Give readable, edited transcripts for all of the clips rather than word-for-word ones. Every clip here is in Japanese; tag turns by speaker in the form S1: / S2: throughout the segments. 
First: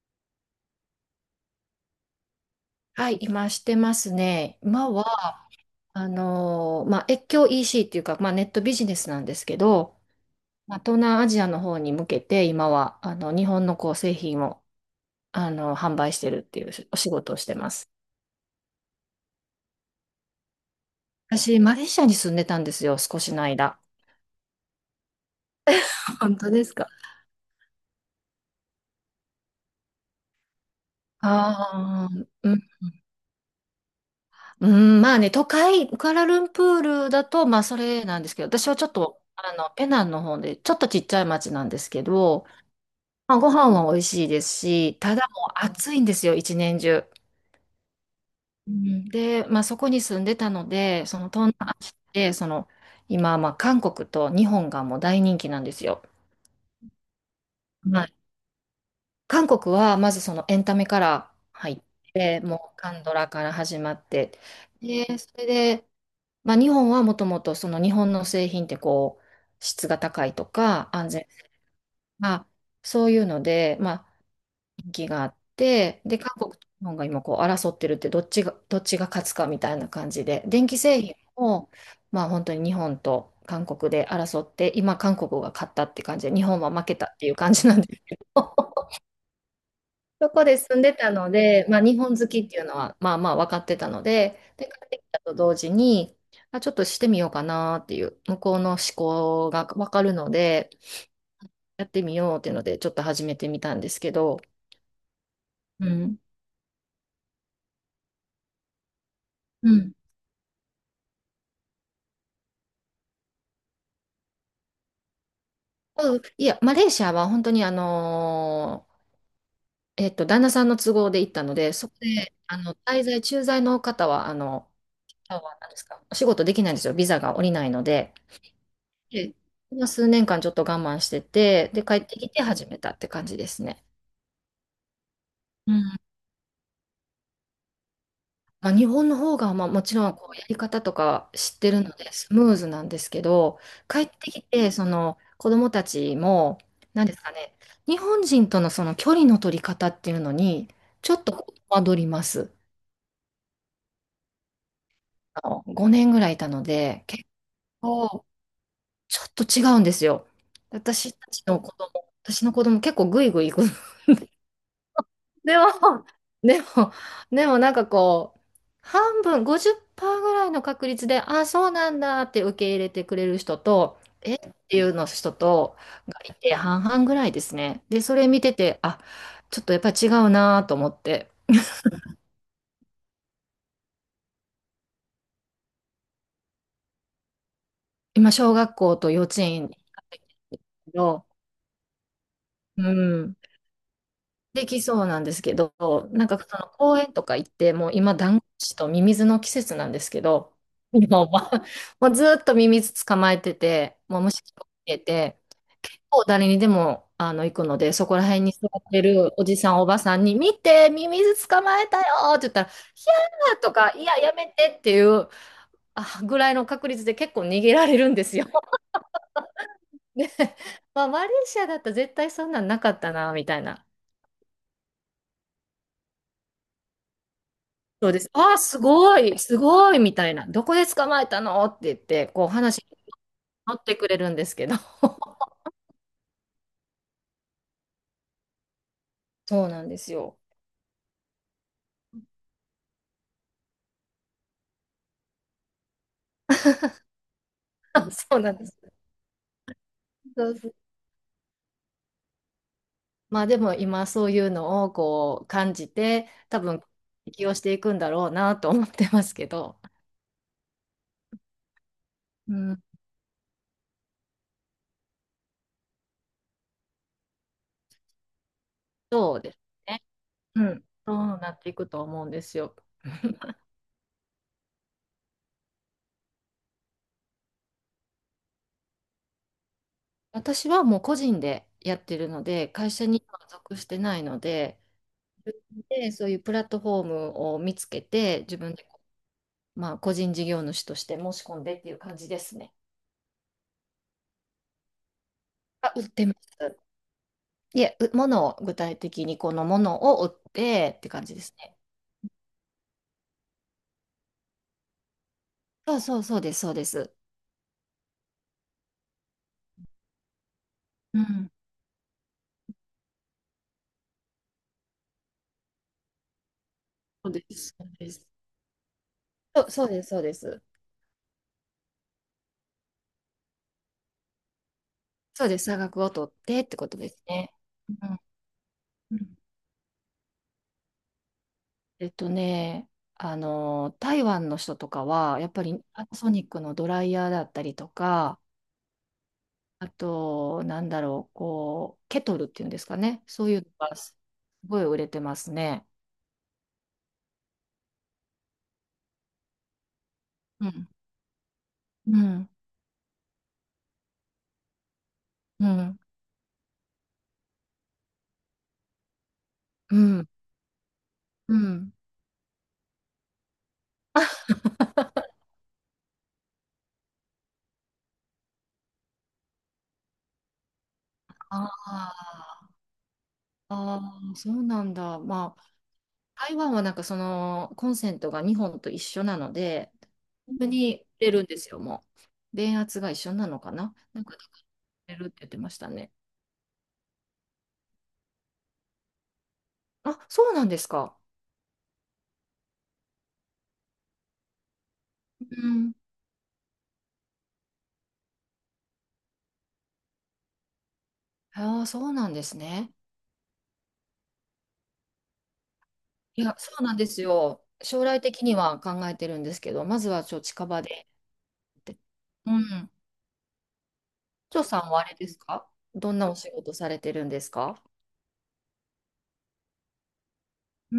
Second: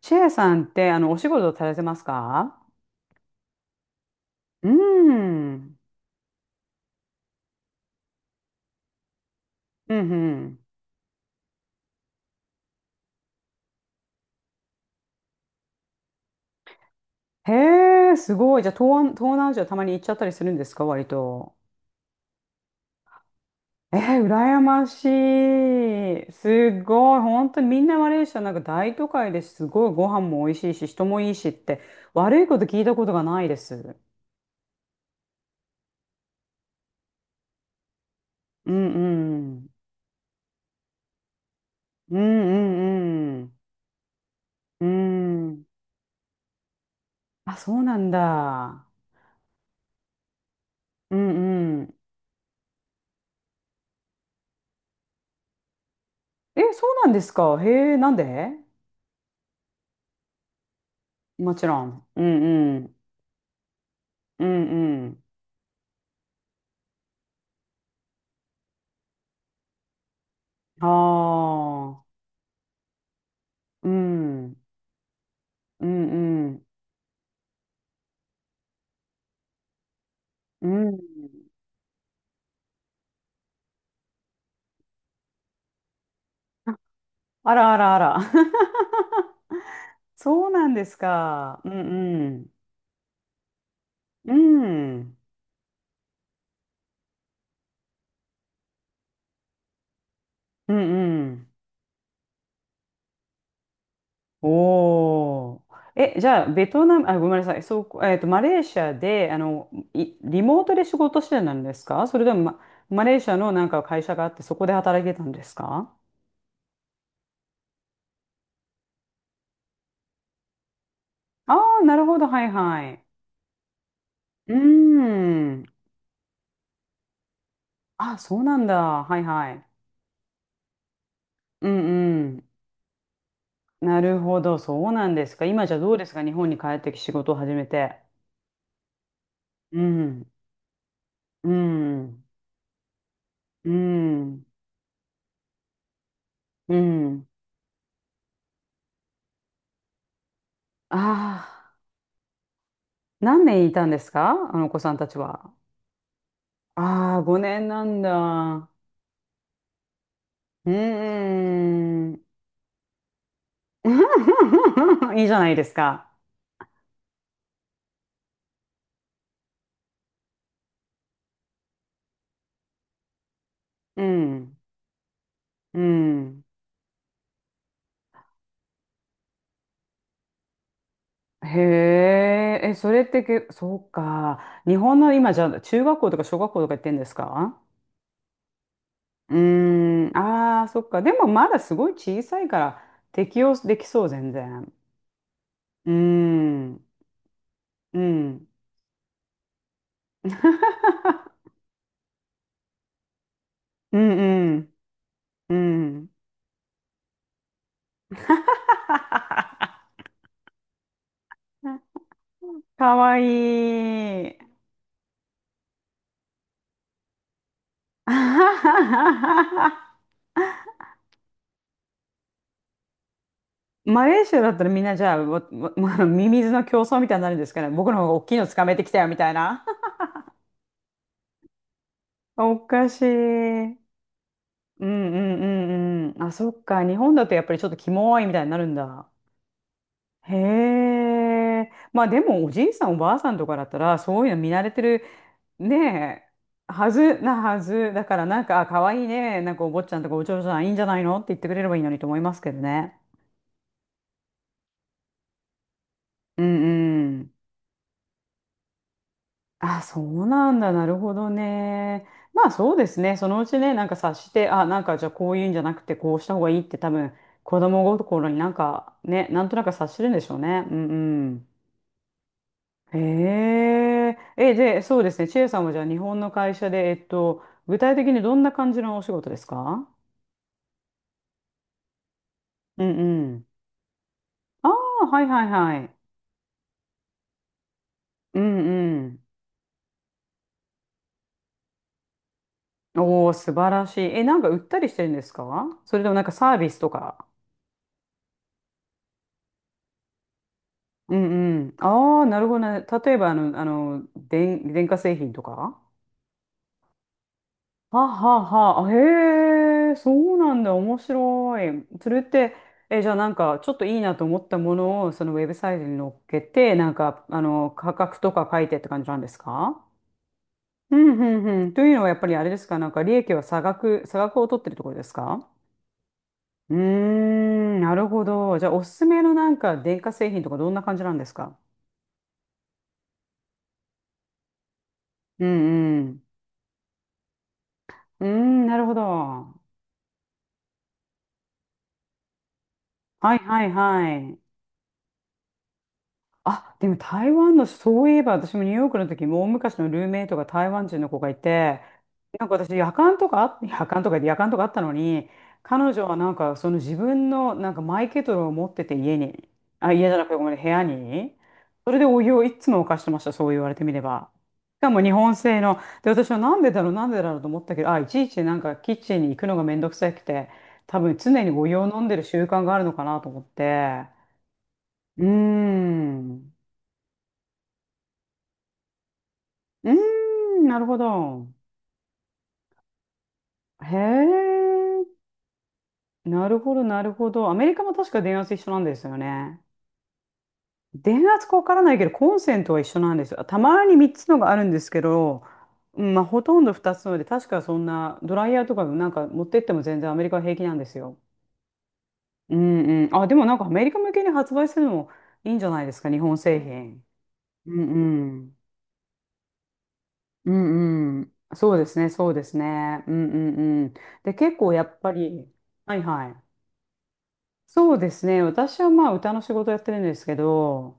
S1: チェアさんって、お仕事されてますか？
S2: はい、今してますね。
S1: うー
S2: 今は、
S1: ん。
S2: 越境 EC っていうか、まあ、ネットビジネスなんですけ
S1: う
S2: ど、
S1: んうん。
S2: まあ、東南アジアの方に向けて、今は、日本のこう製品を、販売してるっていうお仕事をしてます。
S1: へえ、すごい。じゃあ、東南アジアたまに行っちゃったりするんですか、割と。
S2: 私、マレーシアに住んでたんですよ、少しの間。
S1: えー、羨まし い。
S2: 本当です
S1: す
S2: か。
S1: ごい。本当にみんなマレーシアなんか大都会です、すごいご飯も美味しいし、人もいいしって、
S2: ああ、
S1: 悪い
S2: う
S1: こ
S2: ん。
S1: と聞いたことがないです。
S2: うんまあね、都会、クアラルンプールだと、まあ、それなんですけど、私
S1: う
S2: はちょっ
S1: ん
S2: と、
S1: うん。
S2: ペナンの方で、ちょっとちっちゃい町なんですけ
S1: うん
S2: ど、
S1: う
S2: ま
S1: ん
S2: あ、
S1: う
S2: ご
S1: ん。
S2: 飯は美味しいです
S1: う
S2: し、ただもう
S1: ん。
S2: 暑いんですよ、一年中。
S1: あ、そうなん
S2: う
S1: だ。
S2: んで、まあ、そこに住んでたので、
S1: う
S2: その東南ア
S1: んう
S2: ジ
S1: ん。
S2: アで、その今、まあ、韓国と日本がもう大人気なんですよ。
S1: え、そうなんですか。へえ、
S2: は
S1: な
S2: い、
S1: んで？
S2: 韓国はまずそのエンタメから
S1: もち
S2: 入っ
S1: ろん。う
S2: て、
S1: ん
S2: もう
S1: うん。
S2: 韓ドラから始まって、
S1: うんう
S2: で、
S1: ん。
S2: それで、まあ、日本はもともとその日本の製品ってこう質が高いとか安全
S1: ああ。
S2: が、そういうので、
S1: う
S2: まあ、
S1: ん。
S2: 人気があっ
S1: う
S2: て、
S1: ん
S2: で、韓
S1: う
S2: 国と
S1: ん。
S2: 日本が今こう争ってるって、どっちが勝つかみたいな感じで、電
S1: う
S2: 気
S1: ん。
S2: 製品を、まあ本当に日本と韓国で争って、今韓国が勝ったって感じで、日本は負けたっていう感
S1: あ
S2: じ
S1: ら
S2: な
S1: あ
S2: ん
S1: ら
S2: で
S1: あ
S2: すけ
S1: ら。
S2: ど、そこ
S1: そう
S2: で
S1: なん
S2: 住ん
S1: で
S2: で
S1: す
S2: たの
S1: か。
S2: で、
S1: うん
S2: まあ日本好
S1: う
S2: き
S1: ん。
S2: っていうのは、まあまあ分かってたの
S1: う
S2: で、で、帰ってき
S1: ん。
S2: たと同時に、あ、ちょっとしてみようかなっていう、向こうの思考が分かるので、
S1: うんうん。
S2: やってみようっていうので、ちょっと始めてみたんですけど、
S1: おお、
S2: う
S1: え、
S2: ん。
S1: じゃあ、ベトナム、あ、ごめんなさい。そう、マレーシアで、
S2: うん
S1: いリモートで仕事してたんですか、それとも、ま、マレーシアのなんか会社があって、そこで働いてたんですか？
S2: うん、いや、マレーシアは本当に旦那さんの都合で行った
S1: あ
S2: ので、
S1: あー、
S2: そこ
S1: なるほど。
S2: で、
S1: はい
S2: あの、
S1: はい。
S2: 滞在、駐在の方は、
S1: うー
S2: な
S1: ん。
S2: んですか、お仕事できないんですよ。ビザが下りないので。
S1: あ、そうなんだ。はい
S2: で、
S1: はい。
S2: まあ数年間ちょっと我慢して
S1: う
S2: て、で、帰って
S1: んう
S2: きて
S1: ん。
S2: 始めたって感じですね。
S1: なるほど。そうなんですか。今
S2: う
S1: じゃどう
S2: ん。
S1: ですか、日本に帰ってき仕事を始めて。
S2: まあ、日本の方が、まあ、
S1: う
S2: もちろん
S1: ん。
S2: こうやり方とか
S1: う
S2: 知ってるので
S1: ん。
S2: スムーズなんですけど、
S1: う
S2: 帰ってき
S1: ん。
S2: てその子供たちも、
S1: う
S2: 何です
S1: ん。
S2: かね、日本人とのその距離の取り方っていうのにちょっとこ
S1: あ
S2: う戸
S1: あ、
S2: 惑ります。
S1: 何年いたんですか、あのお子さんたち
S2: あ
S1: は。
S2: の5年ぐらいいたので
S1: ああ、
S2: 結
S1: 5年なん
S2: 構
S1: だ。
S2: ちょっと違うんですよ。
S1: う
S2: 私た
S1: ー
S2: ちの子供
S1: ん。
S2: 私の子供結構グイグイ行く。
S1: いいじゃない
S2: で
S1: で
S2: も、
S1: すか。
S2: でも、でもなんかこう、半分、50%ぐらいの確率で、あ、そうなんだって受け入れてくれる人と、
S1: う
S2: えっ
S1: ん。
S2: ていうの人と、
S1: う
S2: がい
S1: ん。
S2: て半々ぐらいですね。で、それ見てて、あ、ちょっとやっぱり違うなと思って、
S1: へえ、え、それってけ、そうか。日本の今じゃ中学校とか小学校とか行ってんですか？
S2: 今、小学校と幼
S1: うー
S2: 稚園に行ったん
S1: ん、
S2: です
S1: ああ、そっ
S2: け
S1: か。で
S2: ど、
S1: もまだすごい小さいから
S2: うん、
S1: 適応できそう、全
S2: で
S1: 然。
S2: きそうなんですけど、
S1: うー
S2: なんかその
S1: ん、
S2: 公園とか行って、もう
S1: う
S2: 今、ダンゴム
S1: ん。
S2: シとミミズの季節なんですけど、もう、まあもうずーっとミミズ捕まえて
S1: う
S2: て、もう虫を
S1: ん、
S2: 見えて、
S1: うん、うん。
S2: もう誰にでも行くので、そこら辺に座ってるおじさ ん、おばさんに、見て、ミミズ捕まえたよって言ったら、ひ
S1: かわ
S2: ゃーとか、いや、
S1: い
S2: やめ
S1: い。
S2: てっていうぐらいの確率で結構逃げられるんですよ。で、まあ、マレーシアだったら絶対そんなんなかったな、みたいな。
S1: マレーシアだったらみんなじゃあ、わわわ ミミズの競争みたいになるんですかね。僕の方
S2: そ
S1: が
S2: う
S1: 大
S2: です。
S1: きいの
S2: あ
S1: つ
S2: あ、
S1: かめ
S2: す
S1: てきたよみ
S2: ご
S1: たい
S2: い、す
S1: な。
S2: ごい、みたいな。どこで捕まえたのって言って、こう
S1: お
S2: 話に
S1: かし
S2: 乗
S1: い。
S2: ってくれるんですけど。
S1: うんうんうんうん。あ、そっか。日本だとやっぱりちょっとキモいみたいになるんだ。
S2: そうなんです
S1: へ
S2: よ。
S1: え。まあでもおじいさんおばあさんとかだったらそういうの見慣れてるねえ、はずな、はずだ から、
S2: そう
S1: なん
S2: なん
S1: かあ
S2: です。
S1: 可愛いいね、なんかお坊ちゃんとかお嬢
S2: そ
S1: さ
S2: う
S1: んい
S2: そ
S1: い
S2: う。
S1: んじゃないのって言ってくれればいいのにと思いますけどね。
S2: まあでも今そういうのをこう感じて、
S1: う
S2: 多分
S1: んうん。
S2: 適応していくんだろうなと思ってますけど。
S1: あ、そうなんだ。なるほどね。まあ
S2: う
S1: そう
S2: ん、
S1: ですね。そのうちね、なんか察して、あ、なんかじゃあこういうんじゃなくてこうした方がいいって、多分子供心になんかね、
S2: そう
S1: なん
S2: で
S1: と
S2: す
S1: なく察し
S2: ね。
S1: てるんでしょう
S2: う
S1: ね。う
S2: ん。
S1: んう
S2: そう
S1: ん。
S2: なっていくと思うんですよ。
S1: へ え。え、で、そうですね。チエさんはじゃあ日本の会社で、具体的にどんな感じのお仕事ですか？
S2: 私はもう個人でやってるので、
S1: う
S2: 会
S1: ん
S2: 社に
S1: う
S2: は
S1: ん。
S2: 属してないの
S1: あ
S2: で、
S1: あ、はいはい
S2: 自
S1: は
S2: 分
S1: い。
S2: でそういうプラットフォームを見つけ
S1: う
S2: て、自
S1: ん
S2: 分で、
S1: うん。
S2: まあ、個人事業主として申し込んでっていう感じですね。
S1: おお、素晴らしい。え、なんか売ったりしてるんですか、
S2: あ、
S1: それ
S2: 売っ
S1: ともなん
S2: て
S1: か
S2: ま
S1: サービ
S2: す。
S1: スとか。
S2: いえ、う物を具体的にこのものを売ってって
S1: う
S2: 感じです
S1: んうん。
S2: ね。
S1: ああ、なるほどね。例えばあの、電化製品とか。
S2: そうそうそうです、そうです。
S1: はあはあはあ、へえ、そうなんだ、面
S2: うん。
S1: 白い。それって、え、じゃあなんか、ちょっといいなと思ったものを、そのウェブサイトに載っけて、なんか、
S2: そうです、そう
S1: 価
S2: で
S1: 格
S2: す。
S1: とか書いてって感じなんです
S2: そう、
S1: か？
S2: そうです、そうです。
S1: うんうんうん。というのは、やっぱりあれですか、なんか、利益は差額、差額を取ってるところです
S2: そ
S1: か？
S2: うです、差額を取ってっ
S1: うー
S2: てことですね。
S1: ん、
S2: う
S1: なる
S2: ん。
S1: ほど。じゃあ、おすす
S2: う
S1: めの
S2: ん。
S1: なんか、電化製品とか、どんな感じなんですか？
S2: えっとね、台湾の人とかは、
S1: う
S2: やっぱり
S1: んう
S2: パナ
S1: ん。
S2: ソニックのドライヤーだったりと
S1: うー
S2: か、
S1: ん、なるほど。は
S2: あと、なんだろう、こう、ケトルっていうんですかね。
S1: い
S2: そういう
S1: はい
S2: のが
S1: は
S2: す
S1: い。
S2: ごい売れてますね。
S1: あ、でも台湾の、そういえば私もニューヨークの時、も大昔のルーメイトが
S2: う
S1: 台湾
S2: ん、
S1: 人の子がいて、
S2: う
S1: なん
S2: ん、
S1: か私、夜間とかあったのに、
S2: う
S1: 彼
S2: ん、
S1: 女はなんかその自分のなんかマイケトルを持ってて家に、あ、
S2: う
S1: 家じゃな
S2: ん、
S1: くてごめんね、部屋に、
S2: う
S1: そ
S2: ん。
S1: れでお湯をいつも沸かしてました、そう言われてみれば。
S2: あ
S1: しかも日本製の、で、私はなんでだろうと思ったけど、あ、いちいちなんかキッチンに行くのがめんどくさくて、多分常にお
S2: あ、
S1: 湯を飲ん でる習慣
S2: あ
S1: があるのかなと思っ
S2: あ、
S1: て、
S2: そうなんだ。
S1: うー
S2: まあ、
S1: ん。
S2: 台湾はなんかそのコンセントが2本と一緒なの
S1: う
S2: で、本
S1: ー
S2: 当
S1: ん、なるほ
S2: に売れるん
S1: ど。
S2: ですよ、もう。電圧が一緒なのかな
S1: へ
S2: なんか、
S1: え、
S2: 売れるって言ってましたね。
S1: なるほど。アメリカも確か電圧一緒なんですよね。
S2: あ、そうなんですか。
S1: 電圧かわからないけど、コンセントは一緒なんですよ。たまに3つのがあるんですけど、
S2: うん。
S1: うんまあ、ほとんど2つので、確かそんな、ドライヤーとかなんか持ってっても全然アメリカは平気なんですよ。
S2: ああ、そうなんで
S1: う
S2: すね。
S1: んうん。あ、でもなんかアメリカ向けに発売するのもいいんじゃないですか、日本
S2: いや、
S1: 製
S2: そうなん
S1: 品。
S2: ですよ。
S1: うん
S2: 将来
S1: う
S2: 的に
S1: ん。
S2: は考えてるんですけど、まずはちょっと
S1: う
S2: 近場で
S1: んうん。
S2: って。
S1: そうで
S2: う
S1: す
S2: ん。
S1: ね。うんうんうん。で、結
S2: 長
S1: 構や
S2: さん
S1: っ
S2: はあ
S1: ぱ
S2: れです
S1: り、
S2: か、
S1: はい
S2: どん
S1: は
S2: なお
S1: い。
S2: 仕事されてるんですか。
S1: そうですね。私はまあ歌の仕事やってるんですけ
S2: う
S1: ど、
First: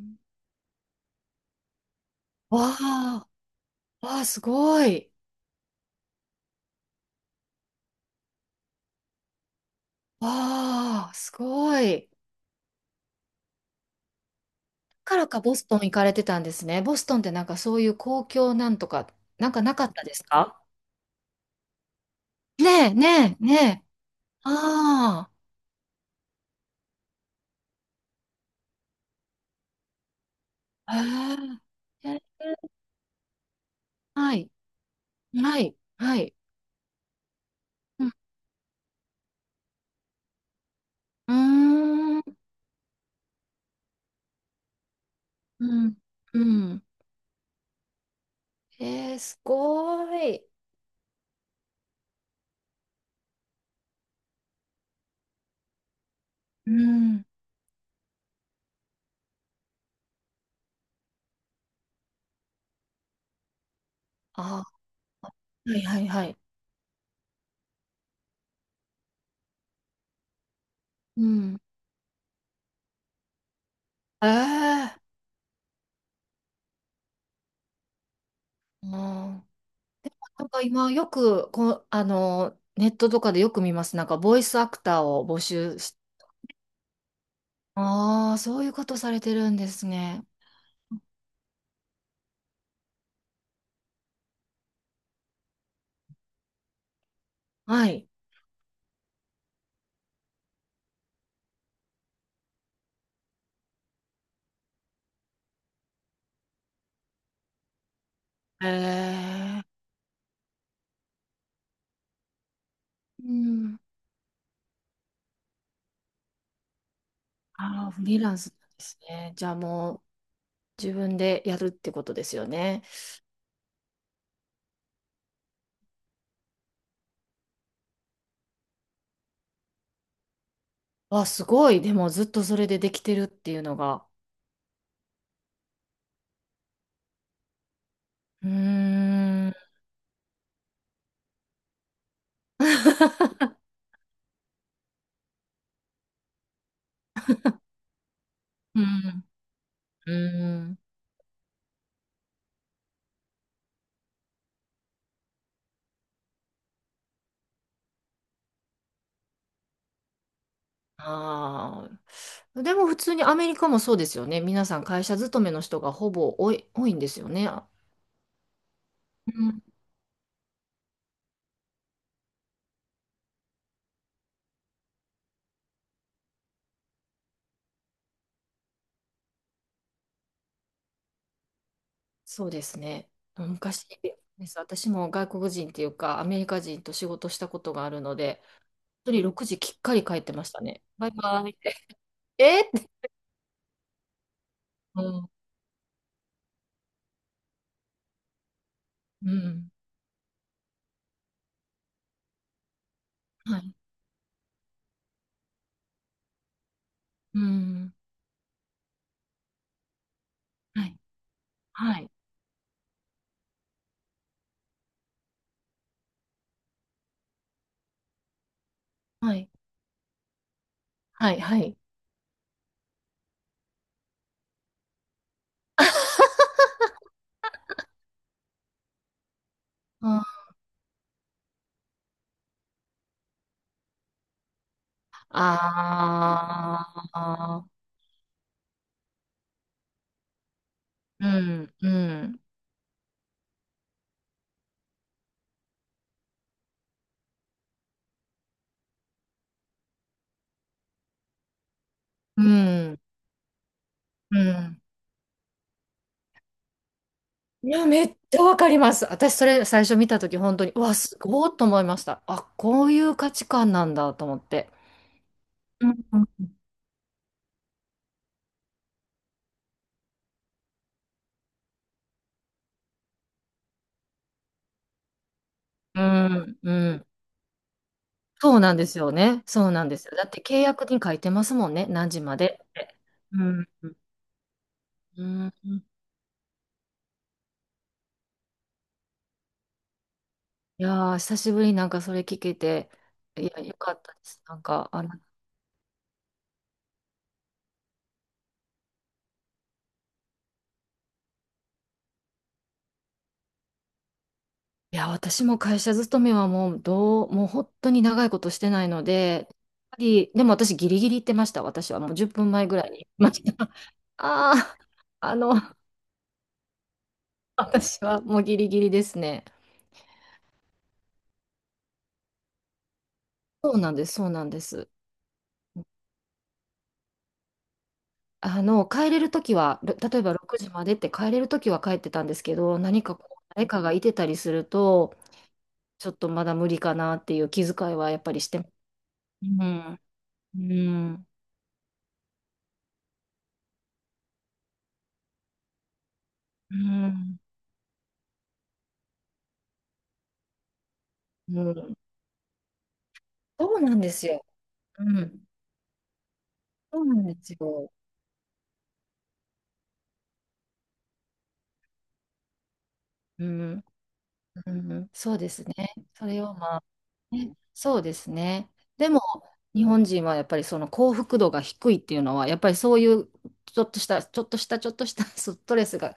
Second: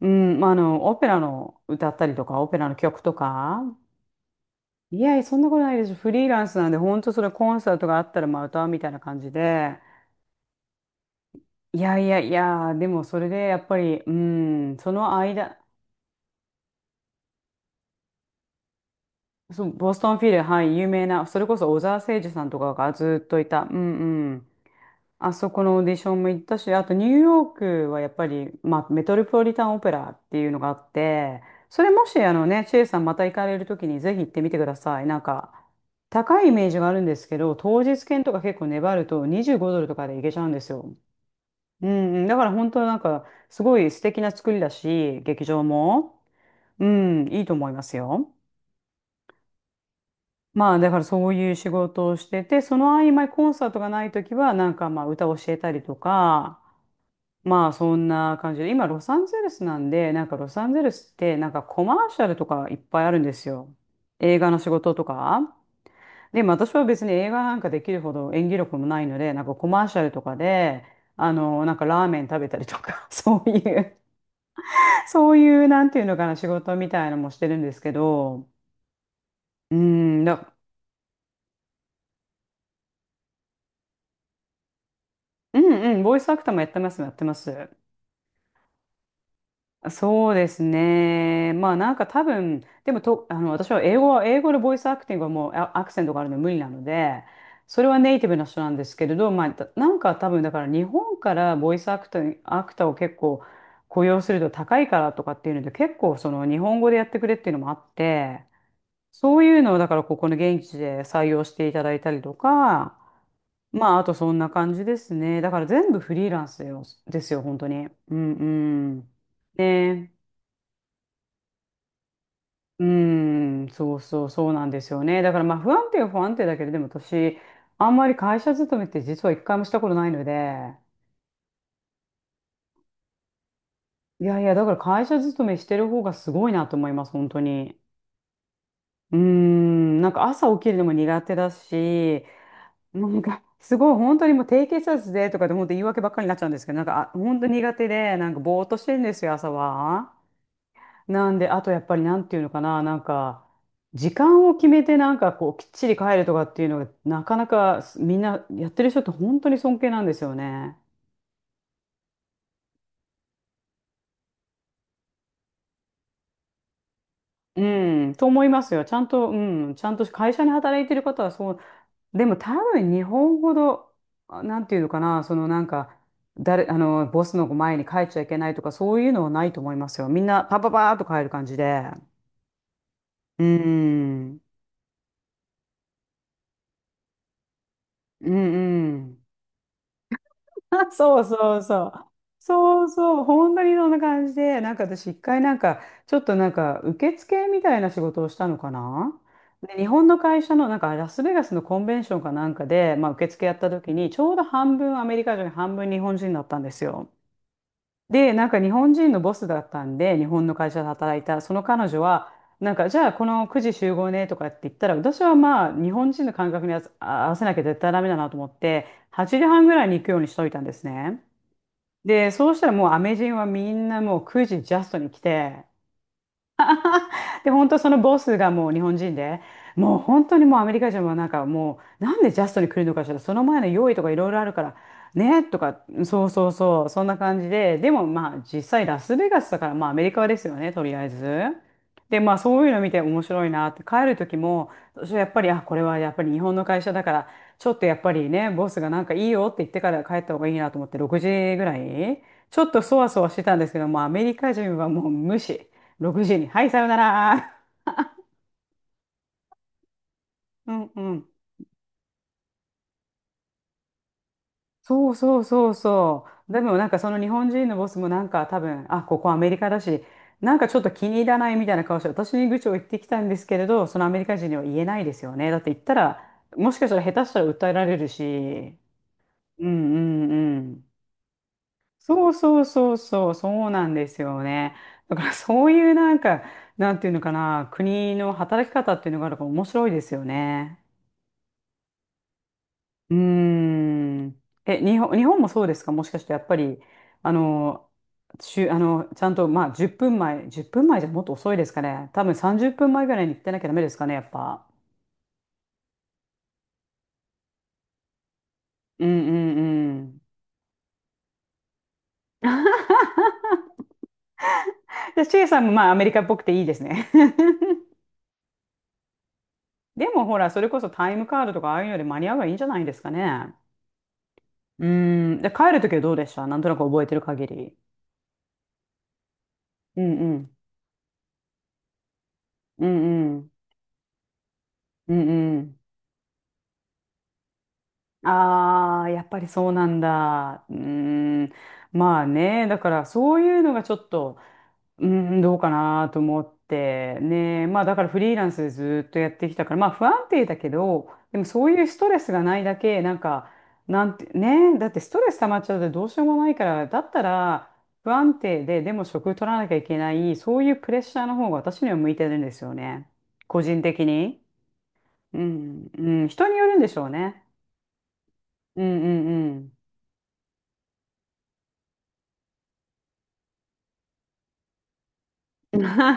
S1: うん、まあ、オペラの歌ったりとか、オペラの
S2: わ
S1: 曲と
S2: あ、
S1: か、
S2: わあ、すご
S1: い
S2: い。
S1: やいや、そんなことないです。フリーランスなんで、本当それコンサートがあったらまあ歌うみたいな感じで、
S2: わあ、す
S1: い
S2: ご
S1: やい
S2: い。だ
S1: やいや、でもそれでやっぱり、うん、そ
S2: か
S1: の
S2: らかボ
S1: 間、
S2: ストン行かれてたんですね。ボストンってなんかそういう公共なんとか、なんか
S1: そう、
S2: なか
S1: ボ
S2: っ
S1: ス
S2: た
S1: ト
S2: で
S1: ン
S2: す
S1: フィル、
S2: か。
S1: はい、有名な、それこそ小澤征爾さんと
S2: ね
S1: か
S2: え、
S1: がずっ
S2: ね
S1: と
S2: え、
S1: い
S2: ね
S1: た、うん
S2: え。
S1: うん。
S2: あ
S1: あそこのオーディションも行ったし、あとニューヨークはやっぱり、まあ、メトロポリタンオペラっていうのがあっ
S2: あ、
S1: て、
S2: へ
S1: それも
S2: え、
S1: し
S2: へ
S1: あ
S2: え、
S1: のね、チェイさんまた行かれるときにぜひ行っ
S2: は
S1: て
S2: い、
S1: みてください。なんか、
S2: はい、はい。
S1: 高いイメージがあるんですけど、当
S2: う
S1: 日
S2: ん、
S1: 券とか結構粘ると25ドルとかで行けちゃうんですよ。
S2: うー
S1: うん
S2: ん、
S1: うん、だから本当なんか、すごい素敵な作りだし、劇場
S2: うん、
S1: も、
S2: うん。
S1: うん、いいと思いますよ。
S2: えー、すごい。
S1: まあだからそういう仕事をしてて、その合間にコンサートがないときは、なんかまあ歌を教えたりとか、
S2: うん。
S1: まあそんな感じで、今ロサンゼルスなんで、なんかロサンゼルスってなんかコマーシャルとかいっぱいあるんですよ。映画の
S2: あ、
S1: 仕事とか。
S2: はい、はい、はい。
S1: でも私は別に映画なんかできるほど演技力もないので、なんかコマーシャルとかで、
S2: うん。
S1: なんかラーメン食べたりとか、そういう
S2: ええ。
S1: そういうなんていうのかな、仕事みたいなのもしてるんですけど、
S2: うん。な
S1: うん、
S2: ん
S1: だ、
S2: か今よくこう、ネットとかでよく見ます。なんかボイスアクターを募
S1: う
S2: 集
S1: んう
S2: し、
S1: ん、ボイスアクターもやってます、やってます。
S2: ああ、そういうことされてるんですね。
S1: そうですね。まあなんか多分、でもと、私は英語は、英語のボイスアクティングはもうアクセントがあるの無理なので、そ
S2: は
S1: れは
S2: い。
S1: ネイティブな人なんですけれど、まあたなんか多分だから日本からボイスアクター、アクターを結構雇用すると高いからとかっていうので、結構その日本語でやってくれっていうのもあって、そうい
S2: え
S1: うのを
S2: え。
S1: だからここの現地で採用していただいたりとか、
S2: うん。
S1: まああとそんな感じですね。だから全部フリーランスですよ、ですよ本当に。
S2: ああ、フ
S1: う
S2: リー
S1: ん
S2: ラン
S1: う
S2: スなんです
S1: ん。
S2: ね。じゃあも
S1: ね
S2: う自分でやるってことですよね。
S1: うーん、そうなんですよね。だからまあ不安定は不安定だけど、でも私、あんまり会社勤めって実は一回もしたことないので、
S2: わあ、すごい。でもずっとそれでできてるっていうのが。
S1: いやいや、だから会社勤めしてる方がすごいなと思います、本当に。
S2: うー
S1: うー
S2: ん。
S1: ん、なんか朝起きるのも苦手だし、なんか すごい本当にもう低血圧でとかで本当言い訳ばっかりになっちゃうんですけど、なんかあ本当苦手で、なんかぼーっと
S2: う
S1: してるんです
S2: ん。
S1: よ、朝は。
S2: うん。
S1: なんで、あとやっぱりなんていうのかな、なんか、時間を決めてなんかこう、きっちり帰るとかっていうのが、なかなかみんなやってる人って本当に尊敬なんですよね。
S2: ああ。でも普通にアメリカもそうですよね。皆さん会社勤めの人がほぼ多いんですよね。
S1: うん、と思いますよ。ちゃんと、
S2: う
S1: う
S2: ん、
S1: ん、ちゃんと会社に働いてる方はそう。でも多分日本ほど、なんていうのかな、そのなんか、誰、あの、ボスの前に帰っちゃいけないとか、そういうのはないと思いますよ。みんなパパパーっと帰る感じで。
S2: そうですね。
S1: う
S2: 昔で
S1: ん、
S2: す。私も外国人っていうかアメリカ人と仕事したことがあるの
S1: う
S2: で、
S1: ん、う
S2: 一人
S1: ん。
S2: 6時きっかり帰ってました ね。
S1: あ、
S2: バイ
S1: そう
S2: バイっ
S1: そう
S2: て。
S1: そ う。
S2: えっ
S1: そう
S2: て。
S1: そう、本当にそんな感じで、なんか
S2: う
S1: 私、一
S2: ん。
S1: 回なんか、ちょっとなんか、受付みたいな仕事をしたのかな。
S2: うん。
S1: で、日本の会社の、なんか、ラスベガスのコンベンションかなんかで、まあ、受付や
S2: は
S1: った
S2: い。
S1: 時に、ちょうど半分アメリカ人、半分日本人だったんですよ。
S2: うん。
S1: で、なんか、日本人のボスだったんで、日本の会社
S2: は
S1: で
S2: い。
S1: 働いた、その彼
S2: は
S1: 女
S2: い。
S1: は、なんか、じゃあ、この9時集合ねとかって言ったら、私はまあ、日本人の感覚に合わせなきゃ絶対ダメだなと思って、
S2: は
S1: 8
S2: い。
S1: 時半ぐらいに行くようにしといたんですね。
S2: はい。はい。
S1: で、そうしたらもうアメ人はみんなもう9時ジャストに来て、で、本当そのボスがもう日本人で、もう本当
S2: あ
S1: にもうアメリカ人はなんかもう、なんでジャストに来るのかしら、その前の用意とかいろいろあるから、ね、とか、そうそうそう、そんな感じ
S2: あ
S1: で、でもまあ実際ラスベガスだから、まあアメリカですよね、とりあえず。
S2: ー。うん。う
S1: で、まあ
S2: ん。
S1: そういうの見て面白いなって、帰る時も、私はやっぱり、あ、これはやっぱり日本の会社だから、ちょっとやっぱりね、ボスがなんかいいよって言ってから帰った方がいいなと思って、6時ぐらい、
S2: う
S1: ちょっとそ
S2: ん。
S1: わそわしてたんですけど、もうアメリ
S2: う
S1: カ人
S2: ん。
S1: はもう無視。6時に。はい、さよなら。
S2: いや、めっちゃわかります。私、それ最初見たとき、本当
S1: う
S2: に、う
S1: ん
S2: わ、
S1: う
S2: す
S1: ん。
S2: ごいと思いました。あ、こういう価値観なんだと思って。
S1: そうそうそう
S2: うん、う
S1: そう。
S2: ん、
S1: でもなんかその日本人のボスもなんか多分、あ、ここアメリカだし、なんかちょっと気に入らないみたいな顔して、私に愚痴を言ってきたんですけれど、そのアメリカ人には言えないですよね。だって言った
S2: う
S1: ら、
S2: ん、
S1: も
S2: う
S1: しかしたら
S2: ん。
S1: 下手したら訴えられる
S2: そうな
S1: し。
S2: んですよね。
S1: うん
S2: そうなんですよ。だ
S1: う
S2: っ
S1: ん
S2: て契
S1: う
S2: 約
S1: ん。
S2: に書いてますもんね。何時
S1: そう
S2: まで
S1: そう
S2: っ
S1: そう
S2: て。
S1: そう、
S2: う
S1: そ
S2: ん、
S1: うな
S2: う
S1: ん
S2: ん、
S1: ですよね。だか
S2: う
S1: ら
S2: ん。
S1: そういうなんか、なんていうのかな、国の働き方っていうのがあるから面白いですよね。
S2: いやー、久しぶりになんかそれ聞けて、
S1: うー
S2: いや、よかったで
S1: ん。
S2: す。なん
S1: え、
S2: か、
S1: 日
S2: あの、
S1: 本、日本もそうですかもしかしてやっぱり、あの、中、あの、ちゃんと、まあ、10分前じゃもっと遅いですかね。多分30分前ぐらいに行ってなきゃダメですかね、やっぱ。
S2: いや、私も会社勤めはもうもう本当に長いことしてないの
S1: うんう
S2: で、やっぱ
S1: んうん。
S2: りでも私ギリギリ行ってました。私はもう10分前ぐらいに。まじ、ああ、
S1: で、
S2: あ
S1: チェイ
S2: の、
S1: さんもまあ、アメリカっぽくていいですね。
S2: 私はもうギリギリですね。
S1: でもほら、それこそタイムカードとかああいうので間に合えばいいんじゃないですかね。
S2: そうなんです、そうなんで
S1: う
S2: す。
S1: ーん。で、帰るときはどうでした？なんとなく覚えてる限り。
S2: あの、帰れるときは、
S1: うん
S2: 例え
S1: う
S2: ば
S1: ん。
S2: 6時までって帰れるときは帰ってたんですけど、
S1: う
S2: 何かこ
S1: んう
S2: う、
S1: ん。
S2: 誰かがいてたりする
S1: う
S2: と、
S1: んうん。
S2: ちょっとまだ無理かなっていう気遣いはやっぱりしてます。
S1: ああ、やっぱ
S2: う
S1: りそうなん
S2: ん、
S1: だ。うー
S2: うん、
S1: ん。まあね、だからそういうのがちょっと、うーどうかなと思っ
S2: う
S1: て、
S2: ん、
S1: ね。まあだからフリーランスでずっとやってきたから、まあ不安定だけど、でも
S2: う
S1: そういう
S2: ん。
S1: ストレスがないだけ、なんか、
S2: そうなん
S1: な
S2: で
S1: ん
S2: す
S1: て、
S2: よ。
S1: ね、だって
S2: う
S1: ストレス
S2: ん。
S1: 溜まっちゃうとどうしようもないから、だ
S2: そう
S1: っ
S2: な
S1: た
S2: んです
S1: ら
S2: よ。
S1: 不安定で、でも職取らなきゃいけない、そういうプレッシャーの方が私には向いてるんですよね。
S2: う
S1: 個人
S2: ん、
S1: 的に。
S2: うん、そう
S1: う
S2: ですね。
S1: ん、う
S2: そ
S1: ん、
S2: れ
S1: 人
S2: を
S1: によ
S2: ま
S1: るん
S2: あ、
S1: でしょうね。
S2: ね、そうですね。
S1: うんう
S2: でも、
S1: んうん。
S2: 日本人はやっぱりその幸福度が低いっていうのは、やっぱりそういうちょっとした、ちょっとした、ちょっとした ストレスが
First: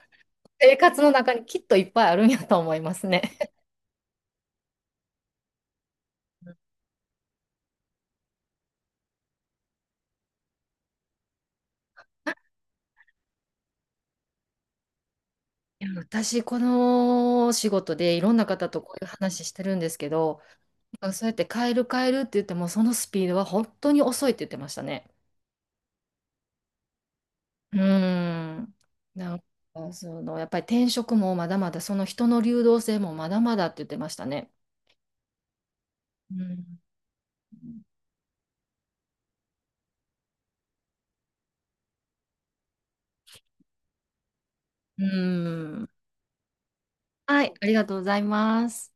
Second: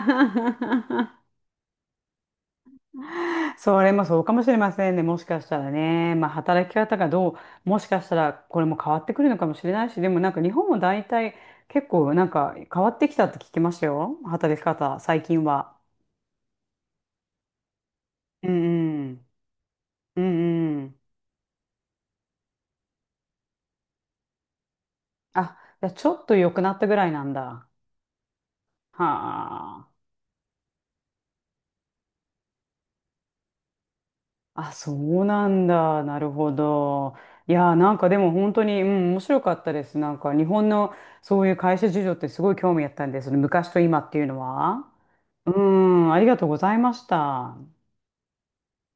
S2: 生活 の中にきっといっぱいあるんやと思いますね。
S1: それもそうかもしれませんね。もしかしたらね。まあ、働き 方がどう、もしかしたらこれも変わってくるのかもしれないし、でもなんか日本も大体結構なんか変わってきたって聞きましたよ。働き方、最近は。
S2: いや、私、この仕事でいろんな
S1: う
S2: 方とこうい
S1: ん
S2: う
S1: うん。
S2: 話してるんですけ
S1: う
S2: ど、
S1: んうん。
S2: そうやって変えるって言っても、そのスピードは本当に遅いって言ってましたね。
S1: あ、じゃあちょっと良くなったぐらいなんだ。
S2: うーん。
S1: は
S2: なんか、
S1: あ。
S2: その、やっぱり転職もまだまだ、その人の流動性もまだまだって言ってましたね。
S1: あ、そうなんだ。なる
S2: う
S1: ほ
S2: ん。
S1: ど。いやー、なんかでも本当に、うん、面白かったです。なんか日本のそういう会社事情ってすごい興味あったんです。昔と今っていうのは。
S2: う
S1: う
S2: ん。
S1: ん、ありがとうございまし
S2: はい、
S1: た。
S2: ありがとうございます。